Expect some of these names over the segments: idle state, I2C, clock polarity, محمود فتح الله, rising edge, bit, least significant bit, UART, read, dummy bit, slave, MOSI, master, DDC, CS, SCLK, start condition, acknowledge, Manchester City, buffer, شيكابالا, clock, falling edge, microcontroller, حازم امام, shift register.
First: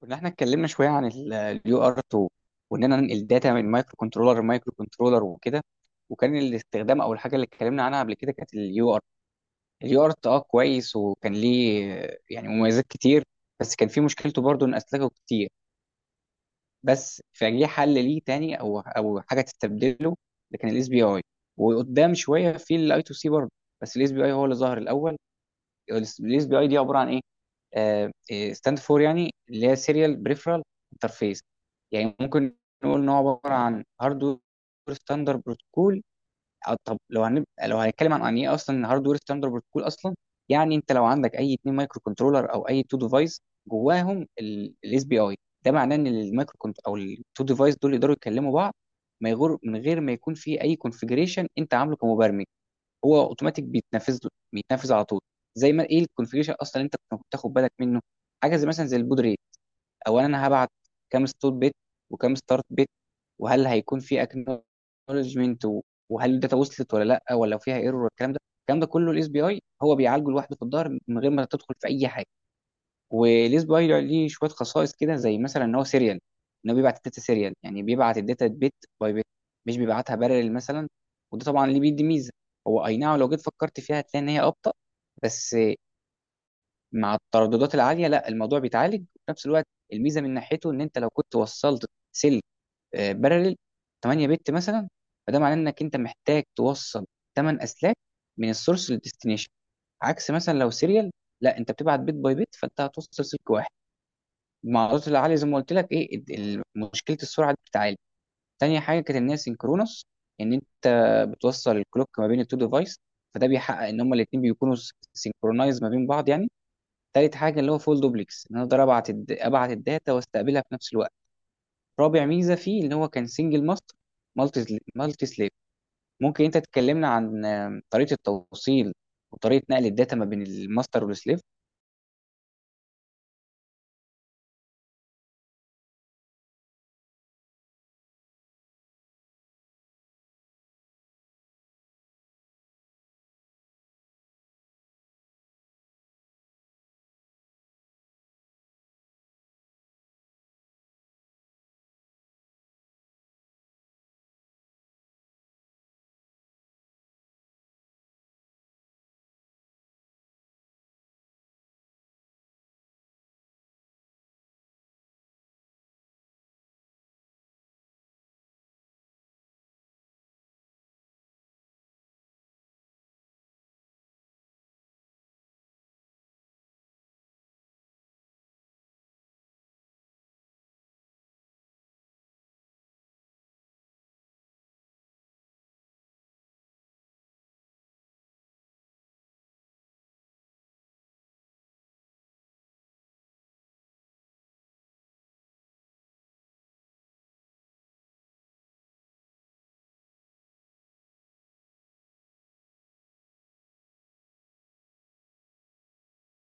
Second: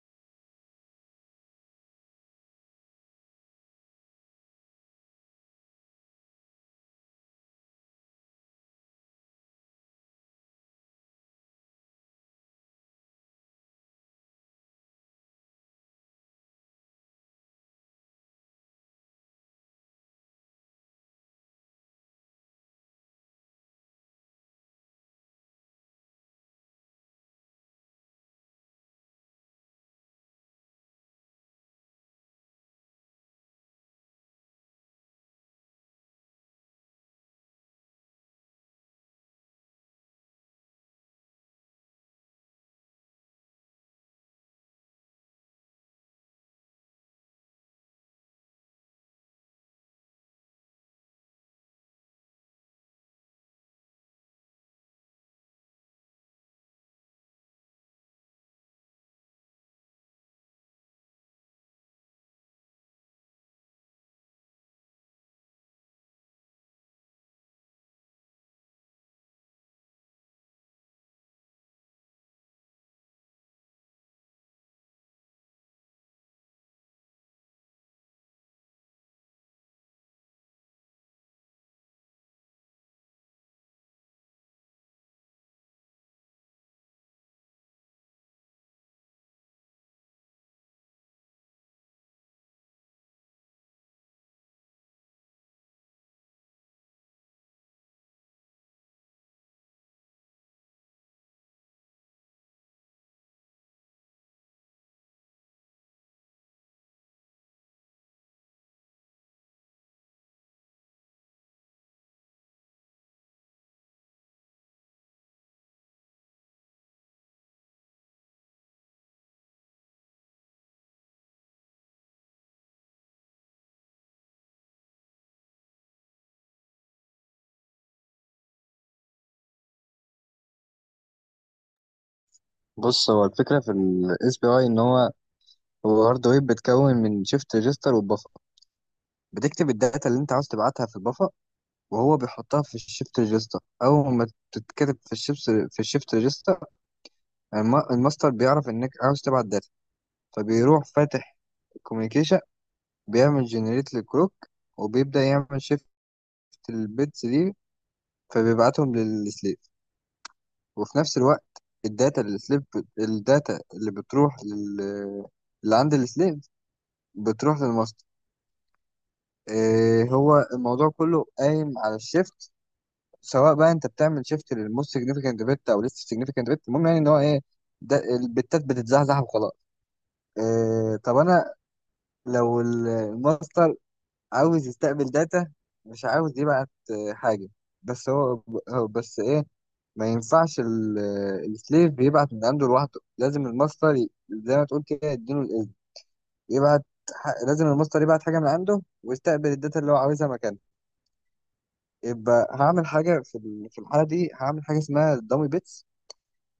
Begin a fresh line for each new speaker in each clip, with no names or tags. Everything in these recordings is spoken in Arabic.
كنا احنا اتكلمنا شويه عن اليو ار 2 واننا ننقل داتا من مايكرو كنترولر لمايكرو كنترولر وكده. وكان الاستخدام او الحاجه اللي اتكلمنا عنها قبل كده كانت اليو ار، كويس، وكان ليه يعني مميزات كتير. بس كان في مشكلته برضو ان اسلاكه كتير، بس فجه حل ليه تاني او حاجه تستبدله، اللي كان الاس بي اي. وقدام شويه في الاي تو سي برضو، بس الاس بي اي هو اللي ظهر الاول. الاس بي اي دي عباره عن ايه؟ ستاند فور يعني اللي هي سيريال بريفرال انترفيس. يعني ممكن نقول ان هو عباره عن هاردوير ستاندر بروتوكول. أو طب لو هنبقى لو هنتكلم عن يعني ايه اصلا هاردوير ستاندر بروتوكول اصلا. يعني انت لو عندك اي اتنين مايكرو كنترولر او اي تو ديفايس، جواهم الاس بي اي، ده معناه ان المايكرو كنت او التو ديفايس دول يقدروا يكلموا بعض، ما يغر من غير ما يكون في اي كونفجريشن انت عامله كمبرمج. هو اوتوماتيك بيتنفذ على طول. زي ما ايه الكونفيجريشن اصلا اللي انت كنت بتاخد بالك منه، حاجه زي مثلا زي البود ريت. اولا انا هبعت كام ستوب بيت وكام ستارت بيت، وهل هيكون في اكنولجمنت، وهل الداتا وصلت ولا لا، ولا فيها ايرور، والكلام ده الكلام ده كله الاس بي اي هو بيعالجه لوحده في الظهر من غير ما تدخل في اي حاجه. وليه بايلر، ليه شويه خصائص كده، زي مثلا ان هو سيريال، ان هو بيبعت الداتا سيريال، يعني بيبعت الداتا بيت باي بيت، مش بيبعتها بارل مثلا. وده طبعا اللي بيدي ميزه. هو اي نعم لو جيت فكرت فيها هتلاقي ان هي ابطا، بس مع الترددات العاليه لا، الموضوع بيتعالج. وفي نفس الوقت، الميزه من ناحيته ان انت لو كنت وصلت سلك بارل 8 بت مثلا، فده معناه انك انت محتاج توصل 8 اسلاك من السورس للديستنيشن. عكس مثلا لو سيريال، لا، انت بتبعت بيت باي بيت فانت هتوصل سلك واحد، مع عرضة العالية زي ما قلت لك. ايه مشكلة السرعة دي بتتعالج. تاني حاجة كانت ان هي سينكرونس، ان انت بتوصل الكلوك ما بين التو ديفايس، فده بيحقق ان هما الاتنين بيكونوا سينكرونايز ما بين بعض يعني. تالت حاجة اللي هو فول دوبلكس، ان انا اقدر ابعت الداتا واستقبلها في نفس الوقت. رابع ميزة فيه ان هو كان سنجل ماستر مالتي سليف. ممكن انت تكلمنا عن طريقة التوصيل وطريقة نقل الداتا ما بين الماستر والسليف.
بص، هو الفكرة في ال SPI إن هو هارد ويب، بتكون من شيفت ريجستر والبفر. بتكتب الداتا اللي أنت عاوز تبعتها في البفر، وهو بيحطها في الشيفت ريجستر. أول ما تتكتب في الشيفت ريجستر، الماستر بيعرف إنك عاوز تبعت داتا، فبيروح فاتح الكوميونيكيشن، بيعمل جنريت للكروك، وبيبدأ يعمل شيفت البيتس دي، فبيبعتهم للسليف. وفي نفس الوقت الداتا اللي السليف الداتا اللي بتروح لل اللي عند السليف بتروح للماستر. إيه، هو الموضوع كله قايم على الشيفت، سواء بقى انت بتعمل شيفت للموست سيجنيفيكانت بت او لسه سيجنيفيكانت بت، المهم يعني ان هو ايه؟ ده البتات بتتزحزح وخلاص. إيه، طب انا لو الماستر عاوز يستقبل داتا، مش عاوز يبعت حاجه، بس هو بس ايه؟ ما ينفعش السليف بيبعت من عنده لوحده، لازم الماستر زي ما تقول كده يديله الاذن يبعت. لازم الماستر يبعت حاجه من عنده ويستقبل الداتا اللي هو عاوزها مكانه. يبقى هعمل حاجة في الحالة دي هعمل حاجة اسمها دامي بيتس.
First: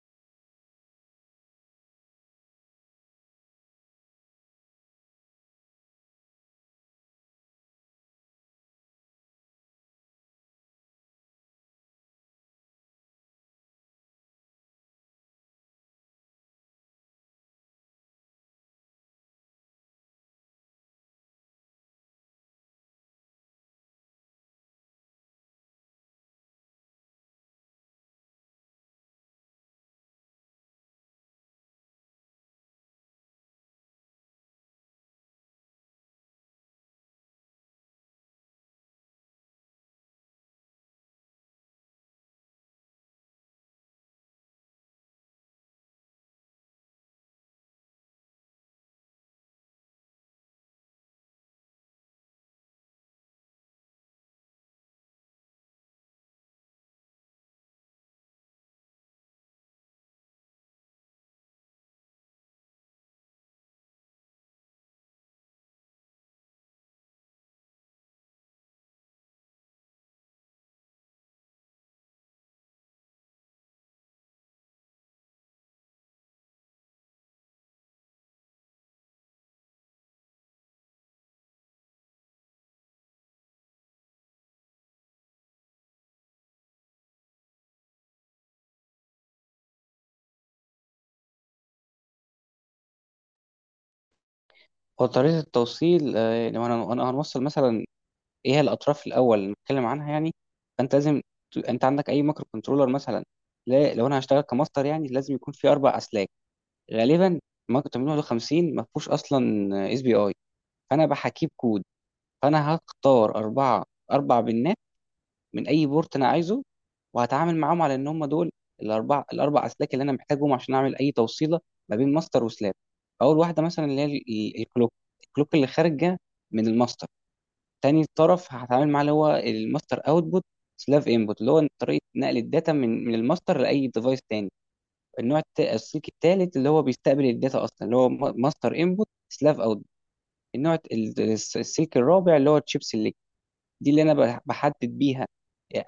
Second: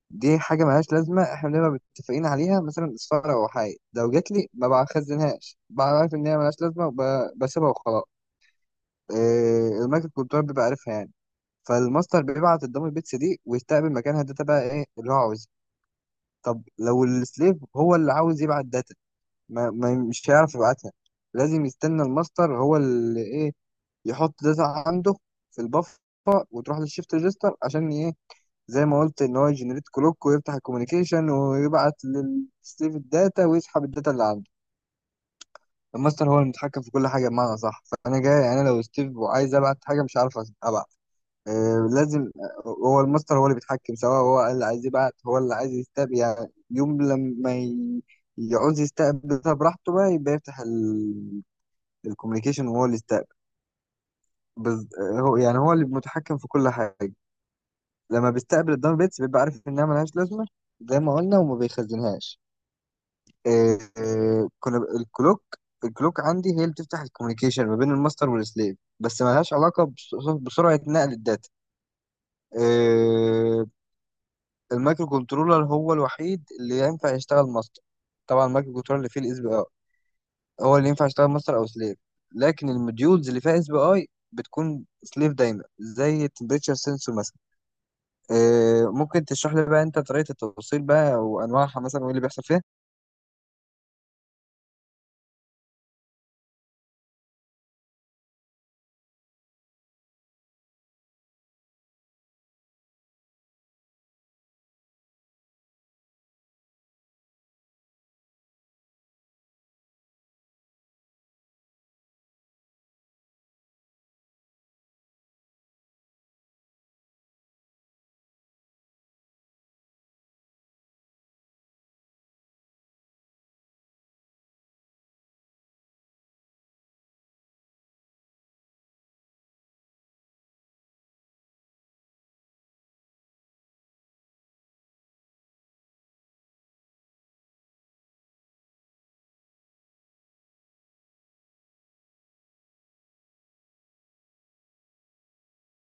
دي حاجة ملهاش لازمة، احنا بنبقى متفقين عليها، مثلا اصفارة أو حاجة، لو جات لي ما بخزنهاش، ببقى عارف إن هي ملهاش لازمة وبسيبها وخلاص. إيه، المايكرو كنترول بيبقى عارفها يعني. فالماستر بيبعت الدامي بيتس دي ويستقبل مكانها الداتا بقى إيه اللي هو عاوزها. طب لو السليف هو اللي عاوز يبعت داتا، مش هيعرف يبعتها، لازم يستنى الماستر هو اللي إيه؟ يحط داتا عنده في البفر وتروح للشيفت ريجستر عشان إيه؟ زي ما قلت ان هو يجنريت كلوك ويفتح الكوميونيكيشن ويبعت لستيف الداتا ويسحب الداتا اللي عنده. الماستر هو المتحكم في كل حاجه، بمعنى صح؟ فانا جاي انا لو ستيف وعايز ابعت حاجه مش عارف ابعت. آه لازم، هو الماستر هو اللي بيتحكم، سواء هو اللي عايز يبعت هو اللي عايز يستقبل. يعني يوم لما يعوز يستقبل، ده براحته بقى يبقى يفتح الكوميونيكيشن وهو اللي يستقبل. بز... آه، هو يعني هو اللي متحكم في كل حاجه. لما بيستقبل الداون بيتس بيبقى عارف انها ملهاش لازمه زي ما قلنا، وما بيخزنهاش. الكلوك، الكلوك عندي هي اللي بتفتح الكوميونيكيشن ما بين الماستر والسليف، بس ما لهاش علاقه بسرعه نقل الداتا. آه، المايكرو كنترولر هو الوحيد اللي ينفع يشتغل ماستر. طبعا المايكرو كنترولر اللي فيه الاس بي اي هو اللي ينفع يشتغل ماستر او سليف، لكن الموديولز اللي فيها اس بي اي بتكون سليف دايما، زي التمبريتشر سensor مثلا. آه، ممكن تشرح لي بقى انت طريقه التوصيل بقى وانواعها مثلا وايه اللي بيحصل فيها؟
هو طريقة التوصيل، لو انا أنا هنوصل مثلا، ايه هي الاطراف الاول اللي نتكلم عنها يعني. فانت انت عندك اي مايكرو كنترولر مثلا. لا، لو انا هشتغل كماستر يعني لازم يكون في اربع اسلاك. غالبا مايكرو 851 ما فيهوش اصلا اس بي اي، فانا بحكيه بكود. فانا هختار اربعه، اربع بنات من اي بورت انا عايزه، وهتعامل معاهم على ان هم دول الاربع، اسلاك اللي انا محتاجهم عشان اعمل اي توصيله ما بين ماستر وسلاب. اول واحده مثلا اللي هي الكلوك، اللي خارجه من الماستر. تاني طرف هتعامل معاه اللي هو الماستر اوتبوت سلاف انبوت، اللي هو طريقه نقل الداتا من الماستر لاي ديفايس تاني. النوع السلوك الثالث اللي هو بيستقبل الداتا اصلا، اللي هو ماستر انبوت سلاف اوتبوت. النوع السلك الرابع اللي هو الشيب سيلكت، دي اللي انا بحدد بيها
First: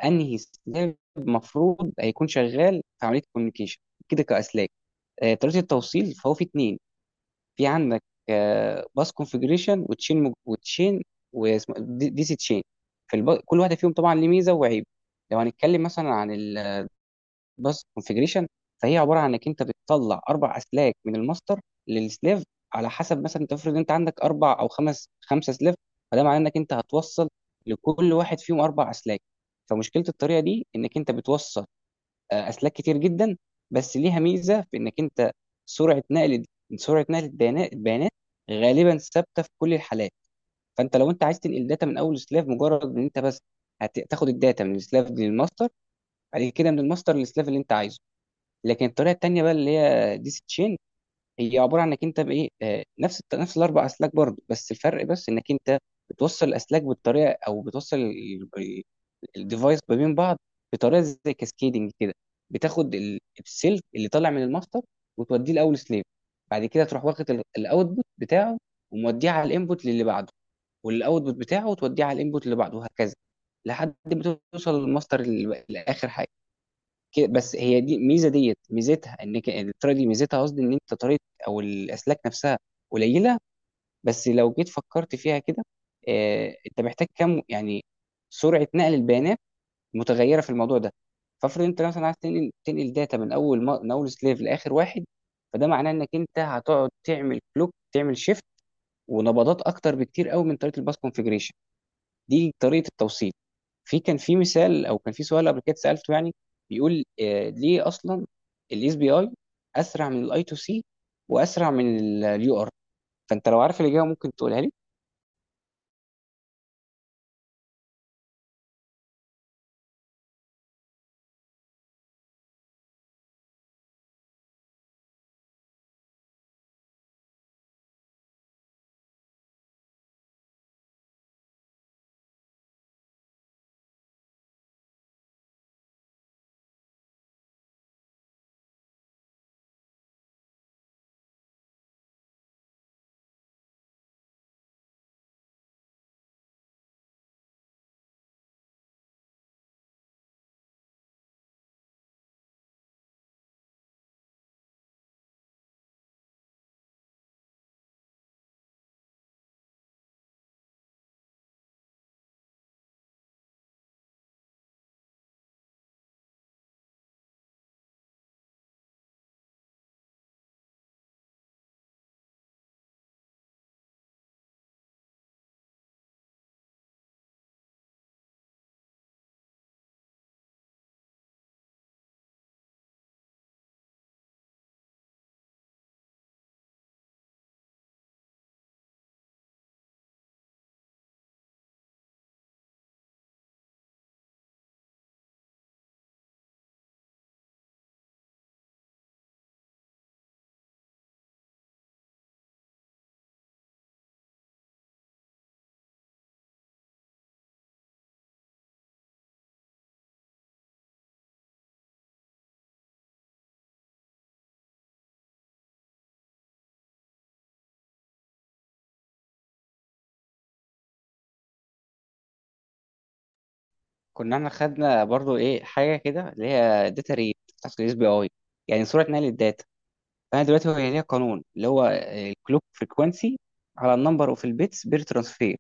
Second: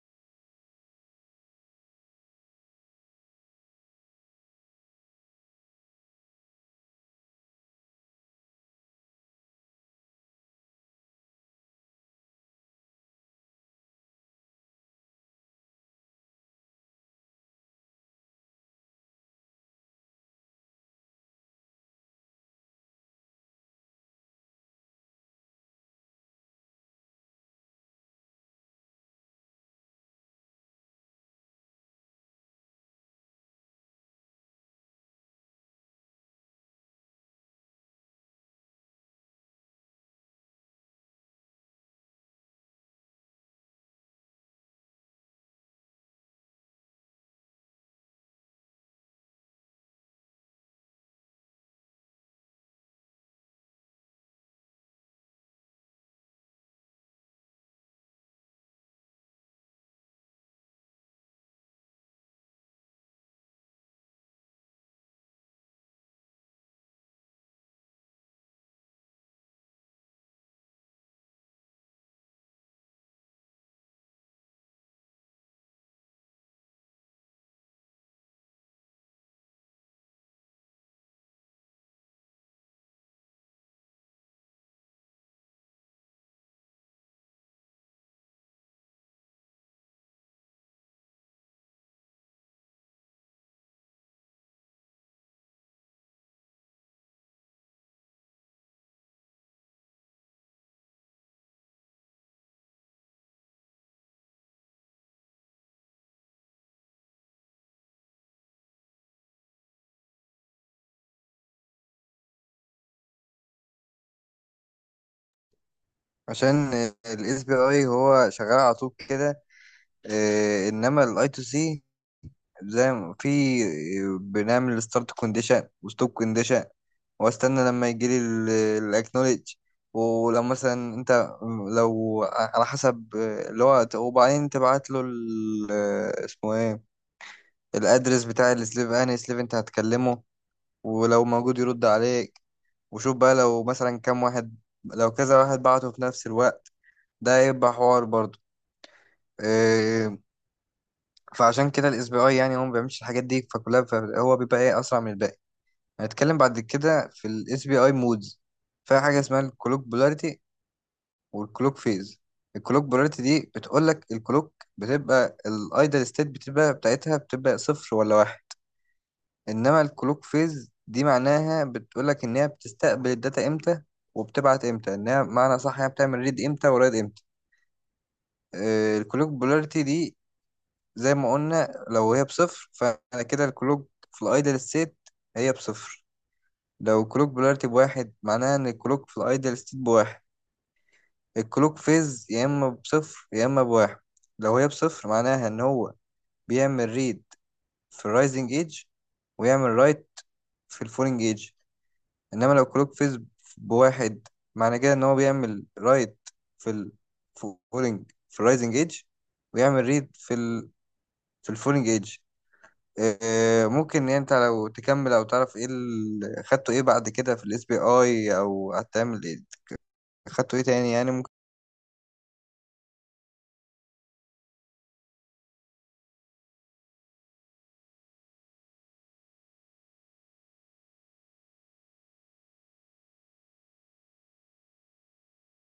انهي سلاف المفروض هيكون شغال في عمليه الكوميونيكيشن، كده كاسلاك. طريقه التوصيل فهو في اثنين. في عندك باس كونفجريشن وتشين، واسمه دي دي سي تشين. في كل واحده فيهم طبعا ليه ميزه وعيب. لو هنتكلم مثلا عن الباس كونفجريشن، فهي عباره عن انك انت بتطلع اربع اسلاك من الماستر للسليف، على حسب مثلا انت افرض انت عندك اربع او خمسه سليف، فده معناه انك انت هتوصل لكل واحد فيهم اربع اسلاك. فمشكله الطريقه دي انك انت بتوصل اسلاك كتير جدا، بس ليها ميزه في انك انت، سرعه نقل سرعه نقل البيانات غالبا ثابته في كل الحالات. فانت لو انت عايز تنقل داتا من اول سلاف، مجرد ان انت بس هتاخد الداتا من السلاف دي للماستر، بعد كده من الماستر للسلاف اللي انت عايزه. لكن الطريقه التانيه بقى اللي هي ديس تشين، هي عباره عن انك انت بايه، نفس الاربع اسلاك برضه، بس الفرق بس انك انت بتوصل الاسلاك بالطريقه، او بتوصل الديفايس ما بين بعض بطريقه زي كاسكيدنج كده. بتاخد السلك اللي طالع من الماستر وتوديه لاول سليف، بعد كده تروح واخد الاوتبوت بتاعه وموديه على الانبوت للي بعده، والاوتبوت بتاعه وتوديه على الانبوت اللي بعده وهكذا، لحد ما توصل للماستر الاخر. كده بس. هي دي ميزه، ديت ميزتها انك الطريقه دي ميزتها قصدي، ان انت طريقه او الاسلاك نفسها قليله. بس لو جيت فكرت فيها كده، آه انت محتاج كم يعني، سرعه نقل البيانات متغيره في الموضوع ده. فافرض انت مثلا عايز تنقل داتا من اول ما من اول سليف لاخر واحد، فده معناه انك انت هتقعد تعمل كلوك، تعمل شيفت ونبضات اكتر بكتير قوي من طريقه الباس كونفيجريشن. دي طريقه التوصيل. في كان في مثال او كان في سؤال قبل كده سالته يعني، بيقول ليه اصلا الاس بي اي اسرع من الاي تو سي، واسرع من اليو ار؟ فانت لو عارف الاجابه ممكن تقولها لي.
عشان الاس بي اي هو شغال على طول كده، انما الاي تو سي زي ما في، بنعمل ستارت كونديشن وستوب كونديشن، واستنى لما يجي لي الاكنولج. ولو مثلا انت، لو على حسب، اللي هو وبعدين تبعت له اسمه ايه، الادرس بتاع السليف انهي سليف انت هتكلمه، ولو موجود يرد عليك. وشوف بقى لو مثلا كام واحد، لو كذا واحد بعته في نفس الوقت، ده هيبقى حوار برضه. آه، فعشان كده الاس بي اي يعني هو ما بيعملش الحاجات دي فكلها، هو بيبقى ايه؟ اسرع من الباقي. هنتكلم بعد كده في الاس بي اي مودز، فيها حاجه اسمها الكلوك بولاريتي والكلوك فيز. الكلوك بولاريتي دي بتقول لك الكلوك بتبقى الايدل ستيت بتبقى بتاعتها بتبقى صفر ولا واحد، انما الكلوك فيز دي معناها بتقول لك ان هي بتستقبل الداتا امتى وبتبعت امتى، انها معنى صح هي بتعمل ريد امتى ورايد امتى. الكلوك بولاريتي دي زي ما قلنا لو هي بصفر، فأنا كده الكلوك في الأيدل ستيت هي بصفر. لو كلوك بولاريتي بواحد معناها إن الكلوك في الأيدل ستيت بواحد. الكلوك فيز يا إما بصفر يا إما بواحد. لو هي بصفر معناها إن هو بيعمل ريد في الرايزنج ايدج، ويعمل رايت في الفولينج ايدج. إنما لو كلوك فيز بواحد، معنى كده إن هو بيعمل رايت في الفولينج في الرايزنج ايدج، ويعمل ريد في الفولينج ايدج. آه، ممكن إن انت لو تكمل او تعرف ايه اللي خدته ايه بعد كده في الاس بي اي او هتعمل ايه؟ خدته ايه تاني يعني؟
كنا احنا خدنا برضو ايه حاجه كده اللي هي داتا ريت بتاعت الاس بي اي، يعني سرعه نقل الداتا. فانا دلوقتي هو ليها قانون اللي هو الكلوك فريكوانسي على النمبر اوف البيتس بير ترانسفير.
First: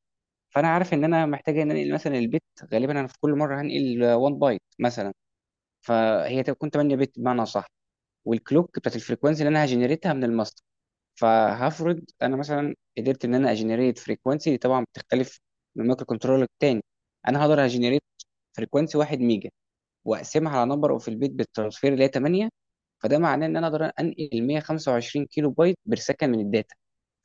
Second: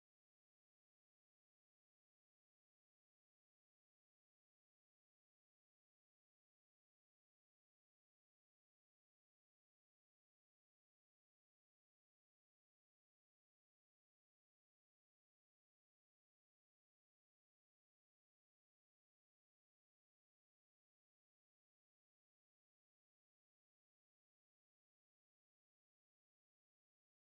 فانا عارف ان انا محتاج ان انقل مثلا البيت، غالبا انا في كل مره هنقل 1 بايت مثلا، فهي تكون 8 بت بمعنى صح. والكلوك بتاعت الفريكونسي اللي انا هجنريتها من الماستر، فهفرض انا مثلا قدرت ان انا اجنريت فريكونسي، دي طبعا بتختلف من مايكرو كنترولر للتاني. انا هقدر اجنريت فريكونسي 1 ميجا، واقسمها على نمبر اوف البيت بالترانسفير اللي هي 8، فده معناه ان انا اقدر انقل 125 كيلو بايت برسكن من الداتا.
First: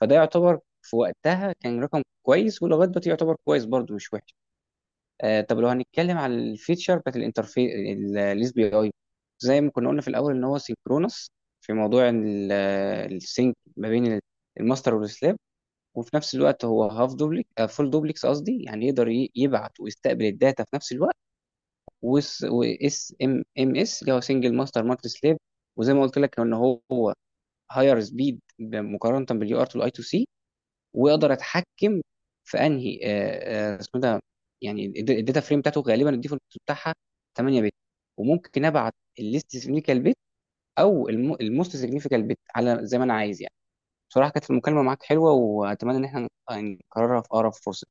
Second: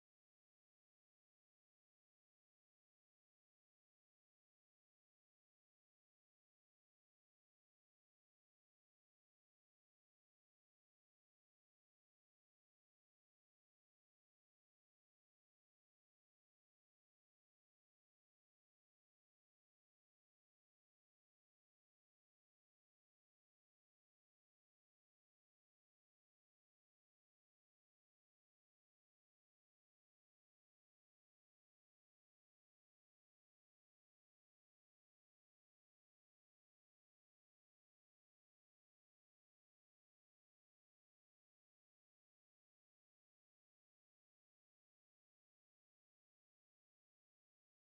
فده يعتبر في وقتها كان رقم كويس، ولغايه دلوقتي يعتبر كويس برضه مش وحش. آه طب لو هنتكلم على الفيتشر بتاعت الانترفيس الاس بي اي، زي ما كنا قلنا في الاول ان هو سينكرونس في موضوع السينك ما بين الماستر والسلاب. وفي نفس الوقت هو هاف دوبليك فول دوبليكس قصدي، يعني يقدر يبعت ويستقبل الداتا في نفس الوقت. واس ام ام اس اللي هو سنجل ماستر مالتي سلاب. وزي ما قلت لك ان هو هاير سبيد مقارنه باليو ار تو الاي تو سي. واقدر اتحكم في انهي اسمه ده، يعني الداتا فريم بتاعته، غالبا الديفولت بتاعها 8 بت، وممكن ابعت الليست سيجنيفيكال بت او الموست سيجنيفيكال بت على زي ما انا عايز يعني. بصراحه كانت المكالمه معاك حلوه، واتمنى ان احنا نكررها في اقرب فرصه.